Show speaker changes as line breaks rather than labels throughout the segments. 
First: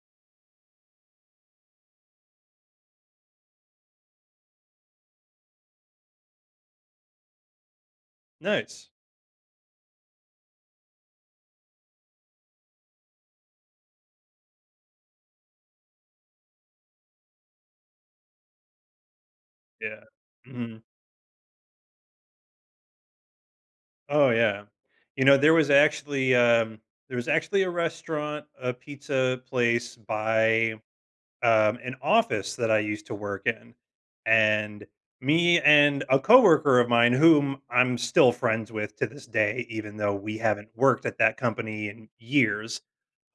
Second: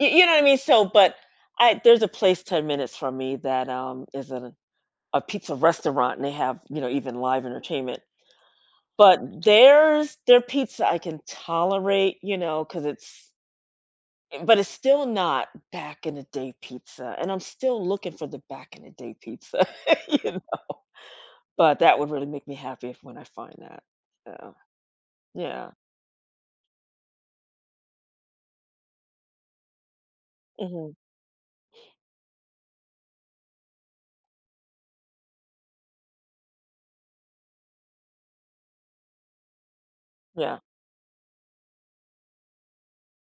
Y you know what I mean? So but I there's a place 10 minutes from me that, um, is a a pizza restaurant, they have, you know, even live entertainment,
Nice.
but there's their pizza I can tolerate, you know, 'cause it's, eh, but it's still not back in the day pizza, and I'm still looking for the back in the day pizza,
Yeah.
you know,
Mhm.
but that would really make me happy if when I find that.
Oh,
So
yeah. You know, there was
yeah.
actually, um, there was actually a restaurant, a pizza place by,
Mhm.
um, an office that I used to work in, and me and a coworker of mine, whom I'm still friends with to this day, even though we
Yeah.
haven't worked at that company in years,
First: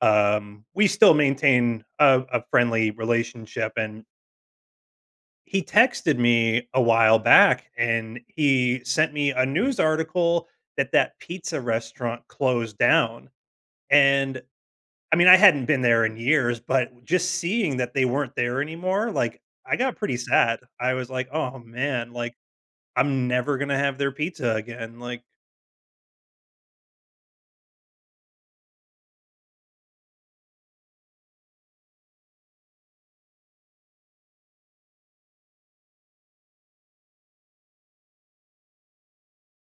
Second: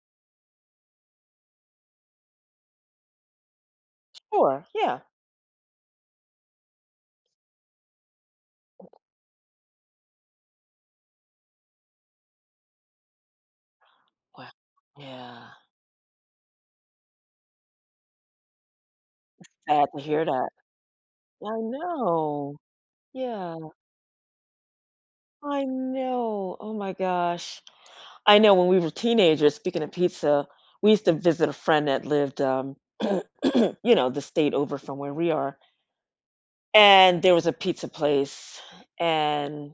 um We still maintain a a friendly relationship, and
Sure. Yeah.
he texted me a while back, and he sent me a news article that that pizza restaurant closed down, and
Wow.
I mean, I
Yeah.
hadn't been there in years, but just seeing that they weren't there anymore, like, I
Sad
got
to
pretty
hear that.
sad. I was, like,
I
"Oh, man. Like,
know.
I'm
Yeah.
never gonna have their pizza again." Like
I know. Oh my gosh. I know when we were teenagers, speaking of pizza, we used to visit a friend that lived, um, you know, the state over from where we are and there was a pizza place, and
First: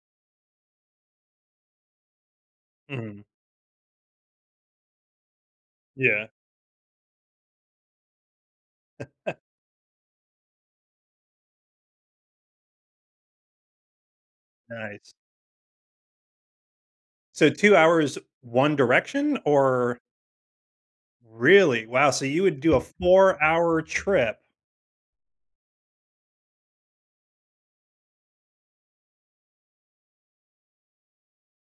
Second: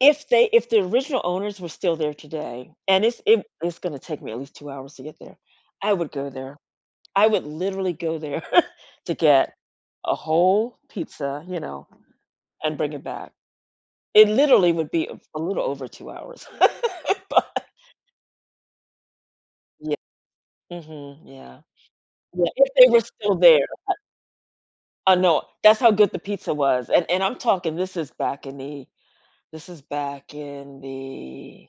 if they if the original owners were still there today, and
Mhm.
it's it it's gonna take me at least 2 hours to get there, I would
Yeah.
go there. I would literally go there to get a whole pizza, you know, and bring it back. It literally would be
Nice.
a little over 2 hours. Bu
So 2 hours, 1 direction,
Ye
or
Mhm. Yeah.
Really? Wow, so you
Ye
would
if
do a
they were still
4
there
hour
bu
trip
I know. That's how good the pizza was, and and I'm talking this is back in the this is back in the